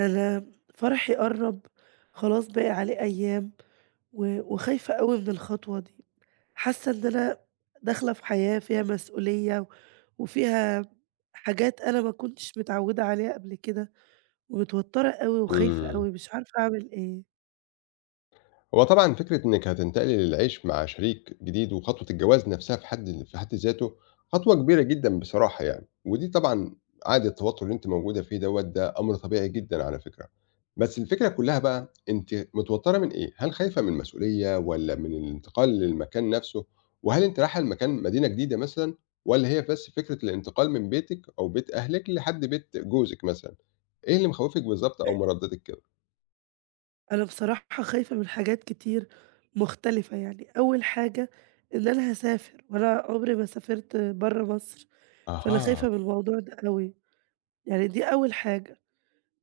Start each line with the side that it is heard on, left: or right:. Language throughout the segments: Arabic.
right: أنا فرحي قرّب، خلاص باقي عليه أيام، و وخايفة أوي من الخطوة دي، حاسة إن أنا داخلة في حياة فيها مسؤولية، وفيها حاجات أنا ما كنتش متعودة عليها قبل كده، ومتوترة أوي وخايفة
left: إمم.
right: أوي، مش عارفة أعمل إيه.
left: هو طبعًا فكرة إنِّك هتنتقلي للعيش مع شريك جديد وخطوة الجواز نَفْسها في حد ذاته خطوة كبيرة جدًا بصراحة يعني، ودي طبعًا عادي التوتُّر اللي أنتِ موجودة فيه دوّة ده أمر طبيعي جدًا على فكرة، بس الفكرة كُلّها بقى أنتِ متوتَّرة من إيه؟ هل خايفة من المسؤولية والّا من الانتقال للمكان نَفْسه؟ وهل أنتِ رايحة لمكان مدينة جديدة مثلًا والّا هي بس فكرة الانتقال من بيتِك أو بيت أهلِك لحد بيت جوزِك مثلًا؟ إيه اللي مخوِّفِك بالضبط
right: أ
left: أو مردّدِك كده؟
right: أنا بصراحة خايفة من حاجات كتير مختلفة يعني، أول حاجة إن أنا هاسافر، وأنا عمري ما سافرت برّه مصر، فأنا
left: أها،
right: خايفة من الموضوع ده أوي، يعني دي أول حاجة.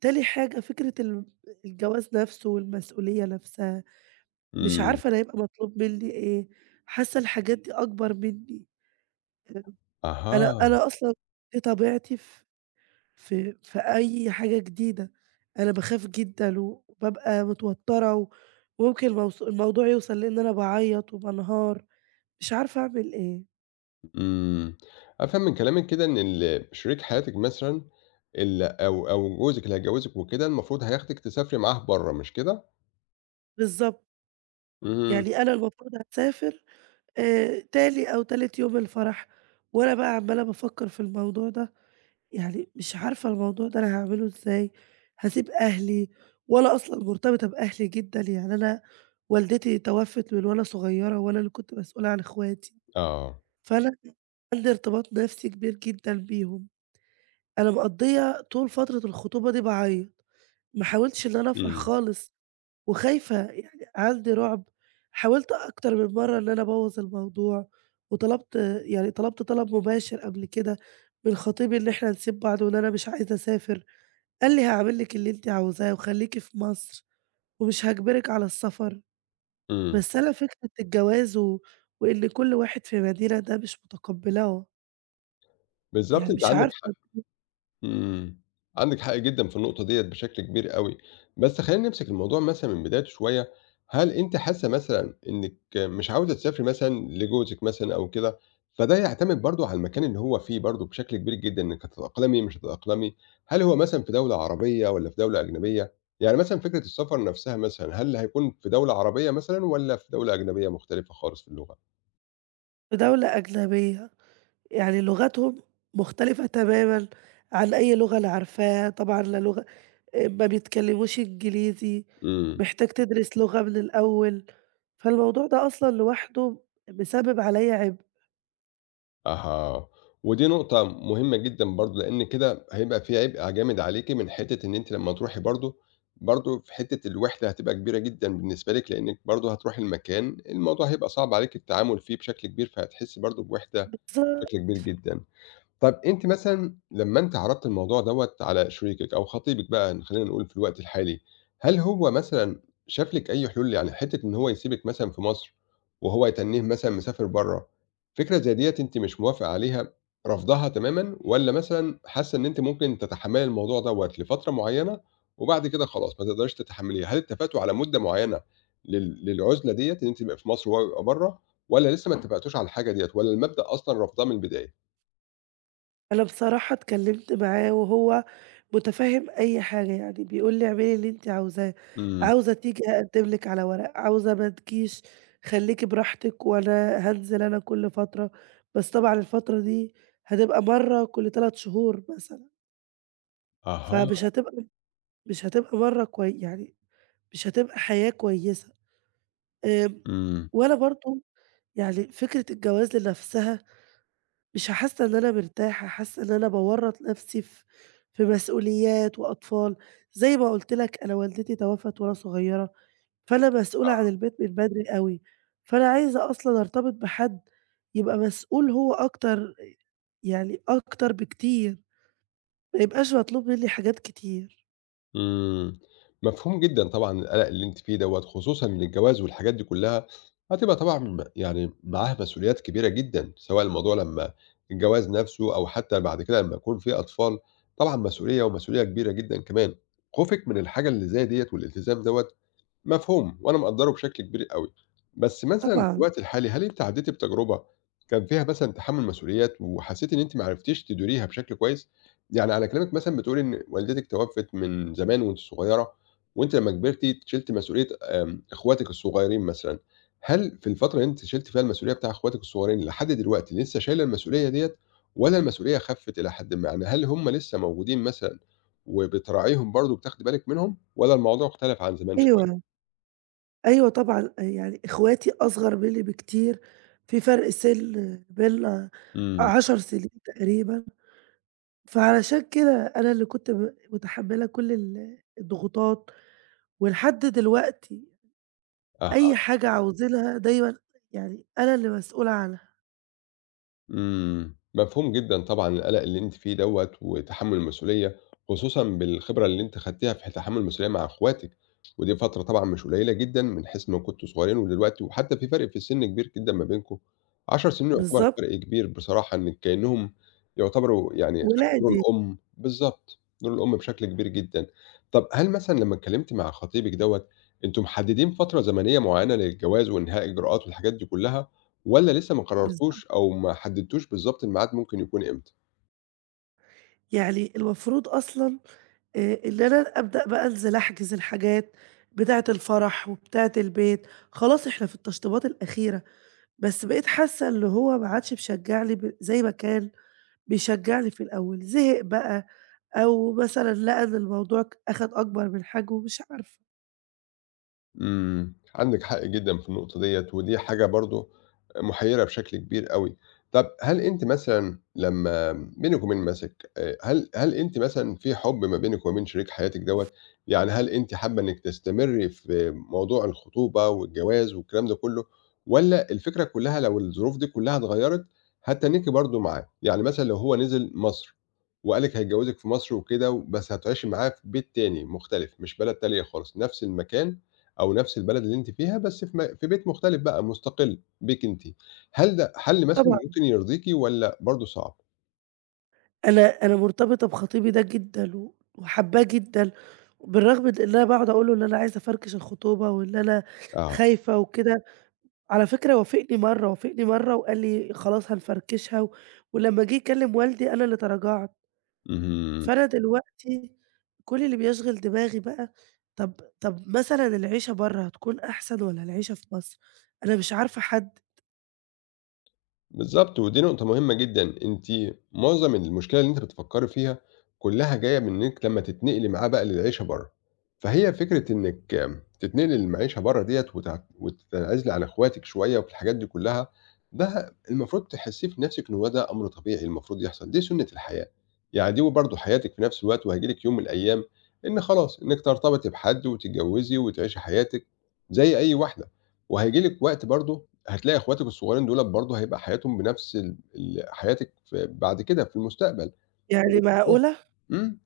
right: تاني حاجة فكرة الجواز نفسه والمسؤولية نفسها، مش
left: إمم.
right: عارفة أنا هيبقى مطلوب مني إيه، حاسة الحاجات دي أكبر مني، آآ أنا
left: أها،
right: أنا أصلًا دي طبيعتي في في أي حاجة جديدة، أنا باخاف جدًا وبابقى متوترة وممكن الموضوع يوصل لإن أنا باعيط وبانهار، مش عارفة أعمل إيه،
left: إمم، أفهم من كلامِك كده إن شريك حياتِك مثلًا ال أو أو جوزِك اللي هيتجوّزِك وكده المفروض هياخدِك تسافري معاه برّه مش كده؟
right: بالضبط،
left: اهم،
right: يعني أنا المفروض هاسافر تاني أو تالت يوم الفرح، وأنا بقى عمّالة بافكر في الموضوع ده. يعني مش عارفة الموضوع ده أنا هاعمله إزاي، هاسيب أهلي وأنا أصلًا مرتبطة بأهلي جدًا، يعني أنا والدتي توفت من وأنا صغيرة وأنا اللي كنت مسؤولة عن إخواتي،
left: آه،
right: فأنا عندي ارتباط نفسي كبير جدًا بيهم، أنا مقضية طول فترة الخطوبة دي باعيط، ما حاولتش إن أنا أفرح
left: إمم،
right: خالص وخايفة يعني عندي رعب، حاولت أكتر من مرة إن أنا أبوّظ الموضوع، وطلبت يعني طلبت طلب مباشر قبل كده من خطيبي إن إحنا نسيب بعض وإن أنا مش عايزة أسافر. قال لي: "هاعمل لِك اللي أنتِ عاوزاه وخلّيكِ في مصر ومش هاجبرِك على السفر."
left: إمم،
right: بس أنا فكرة الجواز وإن كل واحد في مدينة ده مش متقبلاه،
left: بالضبط
right: يعني
left: أنتِ
right: مش
left: عندِك
right: عارفة.
left: حق. إمم. عندِك حق جدًا في النقطة ديّة بشكل كبير أوي. بس خلّينا نمسك الموضوع مثلًا من بدايته شوية، هل أنتِ حاسة مثلًا إنِّك مش عاوزة تسافري مثلًا لجوزِك مثلًا أو كده، فده يعتمد برضه على المكان اللي هو فيه برضه بشكل كبير جدًا، إنِّك هتتأقلمي مش هتتأقلمي، هل هو مثلًا في دولة عربية والّا في دولة أجنبية؟ يعني مثلًا فكرة السفر نَفْسها مثلًا، هل هيكون في دولة عربية مثلًا والّا في دولة أجنبية مختلفة خالص في اللغة؟
right: في دولة أجنبية، يعني لغتهم مختلفة تمامًا عن أي لغة أنا عارفاها، طبعًا لا لغة، ما بيتكلموش إنجليزي،
left: إمم.
right: محتاج تدرس لغة من الأول، فالموضوع ده أصلًا لوحده مسبب عليَّ عبء.
left: أها، ودي نقطة مهمة جدًا برضه، لإن كده هيبقى في عبء جامد عليكِ من حتة إن أنتِ لمّا تروحي برضه في حتة الوحدة هتبقى كبيرة جدًا بالنسبة لِك، لإنِّك برضه هتروحي المكان الموضوع هيبقى صعب عليكِ التعامل فيه بشكل كبير، فهتحسّي برضه بوحدة
right: بالض
left: بشكل كبير جدًا. طَب أنتِ مثلًا لمّا أنتِ عرضتِ الموضوع دوّة على شريكِك أو خطيبِك بقى خلّينا نقول في الوقت الحالي، هل هو مثلًا شاف لِك أي حلول؟ يعني حتّة إن هو يسيبِك مثلًا في مصر وهو يتنّيه مثلًا مسافر برّه، فكرة زي ديّة أنتِ مش موافقة عليها رافضاها تمامًا والّا مثلًا حاسّة إن أنتِ ممكن تتحمّلي الموضوع دوّة لفترة معيّنة وبعد كده خلاص ما تقدريش تتحمّليها، هل اتفقتوا على مدة معيّنة للعُزلة ديّة إن أنتِ تبقى في مصر وهو يبقى برّه والّا لسه ما اتفقتوش على الحاجة ديّة والّا المبدأ أصلًا رافضاه من البداية؟
right: أنا بصراحة اتكلّمت معاه وهو مُتفهِّم أي حاجة، يعني بيقول لي: "اعملي اللي أنتِ عاوزاه،
left: إمم.
right: عاوزة تيجي هاقدّم لِك على ورق، عاوزة ما تجيش خلّيكِ براحتِك وأنا هانزل أنا كل فترة." بس طبعًا الفترة دي هتبقى مرّة كل 3 شهور مثلًا،
left: أها.
right: فمش هتبقى مرّة كوي يعني، مش هتبقى حياة كويسة. آمم،
left: إمم.
right: وأنا برضه يعني فكرة الجواز لنَفْسها مش حاسة إن أنا مرتاحة، حاسة إن أنا باورّط نفسي في مسؤوليات وأطفال، زي ما قُلت لك أنا والدتي توفّت وأنا صغيّرة، فأنا مسؤولة عن
left: آه.
right: البيت من بدري أوي، فأنا عايزة أصلًا أرتبط بحد يبقى مسؤول هو أكتر، يعني أكتر بكتير، ما يبقاش مطلوب منّي حاجات كتير.
left: إمم. مفهوم جدًا طبعًا القلق اللي أنتِ فيه دوّة، خصوصًا إن الجواز والحاجات دي كلّها هتبقى طبعًا يعني معاها مسؤوليات كبيرة جدًا، سواء الموضوع لمّا الجواز نَفْسه أو حتّى بعد كده لمّا يكون في أطفال، طبعًا مسؤولية كبيرة جدًا كمان. خوفِك من الحاجة اللي زي ديّة والالتزام دوّة مفهوم وأنا مقدّره بشكل كبير أوي. بس مثلًا في
right: طبعًا،
left: الوقت الحالي هل أنتِ عدّيتِ بتجربة كان فيها مثلًا تحمُّل مسؤوليات وحسّيتِ إن أنتِ ما عرفتيش تديريها بشكل كويس؟ يعني على كلامِك مثلًا بتقولي إن والدتِك توفِّت من زمان وأنتِ صغيرة، وأنتِ لمّا كبرتِ شِلتِ مسؤولية إخواتِك الصغيرين مثلًا، هل في الفترة اللي أنتِ شِلتِ فيها المسؤولية بتاع إخواتِك الصغيرين لحد دلوقتي لسه شايلة المسؤولية ديّة والّا المسؤولية خفِّت إلى حدٍ ما؟ يعني هل هم لسه موجودين مثلًا وبتراعيهم برضه وبتاخدي بالِك منهم والّا الموضوع اختلف عن زمان شوية؟
right: أيوه، أيوه طبعًا، يعني إخواتي أصغر منّي بكتير، في فرق سِن بيننا
left: إمم.
right: 10 سنين تقريبًا. فعلشان كده أنا اللي كنت متحمّلة كل الضغوطات، ولحد دلوقتي أي
left: أها.
right: حاجة عاوزينها دايمًا يعني أنا اللي مسؤولة عنها،
left: إمم، مفهوم جدًا طبعًا القلق اللي أنتِ فيه دوّة وتحمُّل المسؤولية، خصوصًا بالخبرة اللي أنتِ خدتيها في تحمُّل المسؤولية مع أخواتِك، ودي فترة طبعًا مش قليلة جدًا من حيث إنّكم كنتم صغيرين ودلوقتي، وحتى في فرق في السِن كبير جدًا ما بينكم، 10 سنين يعتبر
right: بالضبط،
left: فرق كبير بصراحة إنِّك كإنّهم يعتبروا يعني خدوا
right: ولا
left: دور
right: أداني،
left: الأم بالضبط، دور الأم بشكل كبير جدًا. طَب هل مثلًا لمّا اتكلّمتِ مع خطيبِك دوّة، أنتم محدّدين فترة زمنية معيّنة للجواز وإنهاء الإجراءات والحاجات دي كُلّها؟ والّا لسه ما
right: بالضبط،
left: قررتوش أو ما حددتوش بالضبط الميعاد ممكن يكون إمتى؟
right: يعني المفروض أصلًا إن أنا أبدأ بقى أنزل أحجز الحاجات بتاعة الفرح وبتاعة البيت، خلاص إحنا في التشطيبات الأخيرة، بس بقيت حاسة اللي هو ما عادش مشجّعني زي ما كان بيشجّعني في الأول، زهق بقى أو مثلًا لقى إن الموضوع أخَد أكبر من حجمه، مش عارفة.
left: إمم، عندِك حق جدًا في النقطة ديّة، ودي حاجة برضه محيرة بشكل كبير أوي. طب هل أنتِ مثلًا لمّا بينِك وبين مثلِك هل أنتِ مثلًا في حُب ما بينِك وما بين شريك حياتِك دوّة؟ يعني هل أنتِ حابة إنِك تستمري في موضوع الخطوبة والجواز والكلام ده كلّه، والّا الفكرة كلّها لو الظروف دي كلّها اتغيّرت هتتنّيكِ برضه معاه؟ يعني مثلًا لو هو نزل مصر وقال لِك هيتجوّزِك في مصر وكده، بس هتعيشي معاه في بيت تاني مختلف، مش بلد تانية خالص، نفس المكان أو نفس البلد اللي أنتِ فيها بس في بيت مختلف بقى مستقل بيك أنتِ، هل ده حل مثلًا
right: طبعًا
left: ممكن يرضيكِ والّا برضه صعب؟
right: أنا مرتبطة بخطيبي ده جدًا وحاباه جدًا، بالرغم من إن أنا باقعد أقول له إن أنا عايزة أفركش الخطوبة وإن أنا
left: آه،
right: خايفة وكده. على فكرة وافقني مرّة، وافقني مرّة وقال لي: "خلاص هنفركشها." ولمّا جه يكلم والدي أنا اللي تراجعت.
left: اهم.
right: فأنا دلوقتي كل اللي بيشغل دماغي بقى، طب طب مثلًا العيشة برّه هتكون أحسن والّا العيشة في مصر؟ أنا مش عارفة أحدد،
left: بالضبط، ودي نقطة مهمة جدًا، أنتِ معظم المشكلة اللي أنتِ بتفكّري فيها كلّها جاية من إنِّك لمّا تتنقلي معاه بقى للعيشة برّه، فهي فكرة إنِّك تتنقلي للمعيشة برّه ديّة وتنعزلي عن إخواتِك شوية وفي الحاجات دي كلّها، ده المفروض تحسّيه في نَفْسِك إن هو ده أمر طبيعي المفروض يحصل، دي سُنّة الحياة، يعني دي وبرضه حياتِك في نَفْس الوقت وهييجي لِك يوم من الأيام إن خلاص، إنِّك ترتبطي بحد وتتجوّزي وتعيشي حياتِك زي أي واحدة، وهييجي لِك وقت برضه هتلاقي إخواتِك الصغيّرين دُولَة برضه هيبقى حياتهم بنفس ال حياتِك في بعد كده في المستقبل،
right: يعني معقولة؟
left: إمم،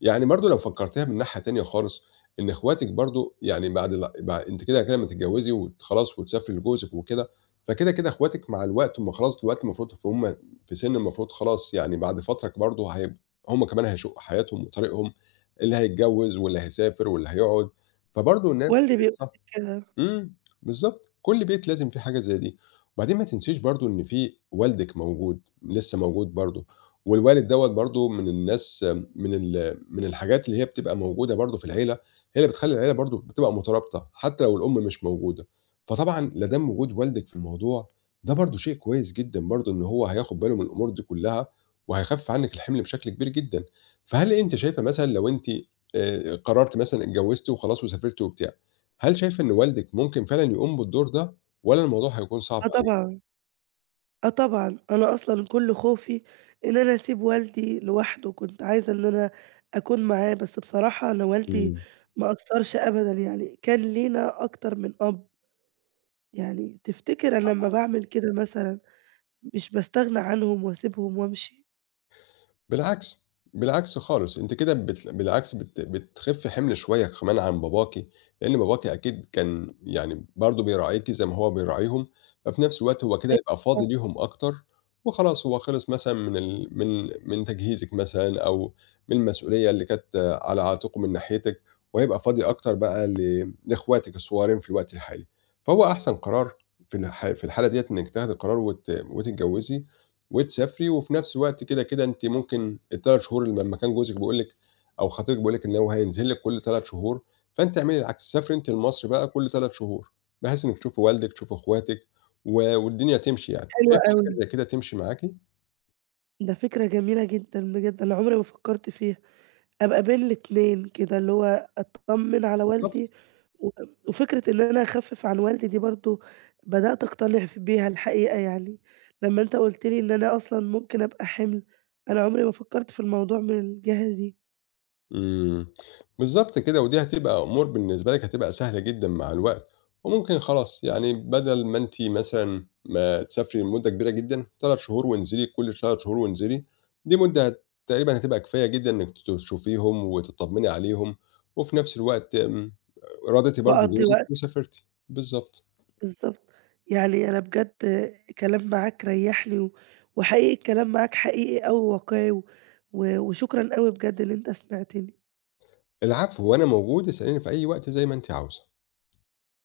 left: يعني برضه لو فكّرتيها من ناحية تانية خالص، إن إخواتِك برضه يعني بعد ال بع أنتِ كده أمّا تتجوّزي خلاص وتسافري لجوزِك وكده، فكده إخواتِك مع الوقت هُم خلاص دلوقتي المفروض فهُم في سِن المفروض خلاص يعني بعد فترة برضه هُم كمان هيشُقّوا حياتهم وطريقهم، اللي هيتجوّز واللي هيسافر واللي هيقعد، فبرضه نفس
right: والدي بيقول لي
left: القصة
right: كده،
left: إمم، بالضبط، كل بيت لازم فيه حاجة زي دي، وبعدين ما تنسيش برضه إن في والدِك موجود، لسه موجود برضه، والوالد دوّة برضه من الناس من ال من الحاجات اللي هي بتبقى موجودة برضه في العيلة، هي اللي بتخلّي العيلة برضه بتبقى مترابطة، حتى لو الأم مش موجودة، فطبعًا لا دام وجود والدِك في الموضوع، ده برضه شيء كويس جدًا برضه إن هو هياخد باله من الأمور دي كلّها، وهيخفِّف عنِّك الحِمل بشكل كبير جدًا، فهل أنتِ شايفة مثلًا لو أنتِ قررتِ مثلًا اتجوّزتِ وخلاص وسافرتِ وبتاع، هل شايفة إن والدِك ممكن فعلًا يقوم بالدور ده والّا الموضوع هيكون صعب
right: آه
left: عليه؟
right: طبعًا، آه طبعًا، أنا أصلًا كُلّ خوفي إن أنا أسيب والدي لوحده، كنت عايزة إن أنا أكون معاه، بس بصراحة أنا والدي
left: إمم.
right: ما قصّرش أبدًا، يعني كان لينا أكتر من أب، يعني تفتكر أنا لمّا باعمل كده مثلًا مش باستغنى عنهم وأسيبهم وأمشي؟
left: بالعكس، بالعكس خالص، أنتِ كده بالعكس بتخفّي حِمل شوية كمان عن باباكِ، لإن باباكِ أكيد كان يعني برضه بيراعيكِ زي ما هو بيراعيهم، ففي نفس الوقت هو كده هيبقى فاضي
right: أيوه،
left: ليهم أكتر، وخلاص هو خلص مثلًا من تجهيزِك مثلًا أو من المسؤولية اللي كانت على عاتقه من ناحيتِك، وهيبقى فاضي أكتر بقى لإخواتِك الصغيّرين في الوقت الحالي، فهو أحسن قرار في الحالة ديّة إنِّك تاخدي قرار وتتجوّزي وتسافري وفي نفس الوقت كده أنتِ ممكن ال3 شهور اللي لمّا كان جوزِك بيقول لِك أو خطيبِك بيقول لِك إن هو هينزل لِك كل 3 شهور، فأنتِ اعملي العكس، سافري أنتِ لمصر بقى كل 3 شهور، بحيث إنِّك تشوفي والدِك، تشوفي أخواتِك والدنيا تمشي يعني.
right: حلوة
left: شايفة حاجة
right: أوي،
left: زي كده تمشي معاكِ؟
right: ده فكرة جميلة جدًا بجد، أنا عمري ما فكّرت فيها. أبقى بين الاتنين كده، اللي هو أتطمن على
left: بالضبط.
right: والدي، و وفكرة إن أنا أخفف عن والدي دي برضه بدأت أقتنع بيها الحقيقة يعني، لمّا أنت قُلت لي إن أنا أصلًا ممكن أبقى حِمل، أنا عمري ما فكرت في الموضوع من الجهة دي،
left: إمم، بالضبط كده، ودي هتبقى أمور بالنسبة لِك هتبقى سهلة جدًا مع الوقت، وممكن خلاص يعني بدل ما أنتِ مثلًا ما تسافري لمدة كبيرة جدًا 3 شهور وانزلي، كل 3 شهور وانزلي، دي مدة هت- تقريبًا هتبقى كفاية جدًا إنِّك تشوفيهم وتطمني عليهم، وفي نفس الوقت آمم، راضيتِ برضه
right: وأقضّي
left: جوزِك
right: وقت،
left: وسافرتِ، بالضبط.
right: بالضبط، يعني أنا بجد الكلام معاك ريّحني، وحقيقي الكلام معاك حقيقي أوي وواقعي، وشكرًا أوي بجد إن أنت سمعتني.
left: العفو، وأنا موجود اسأليني في أي وقت زي ما أنتِ عاوزة.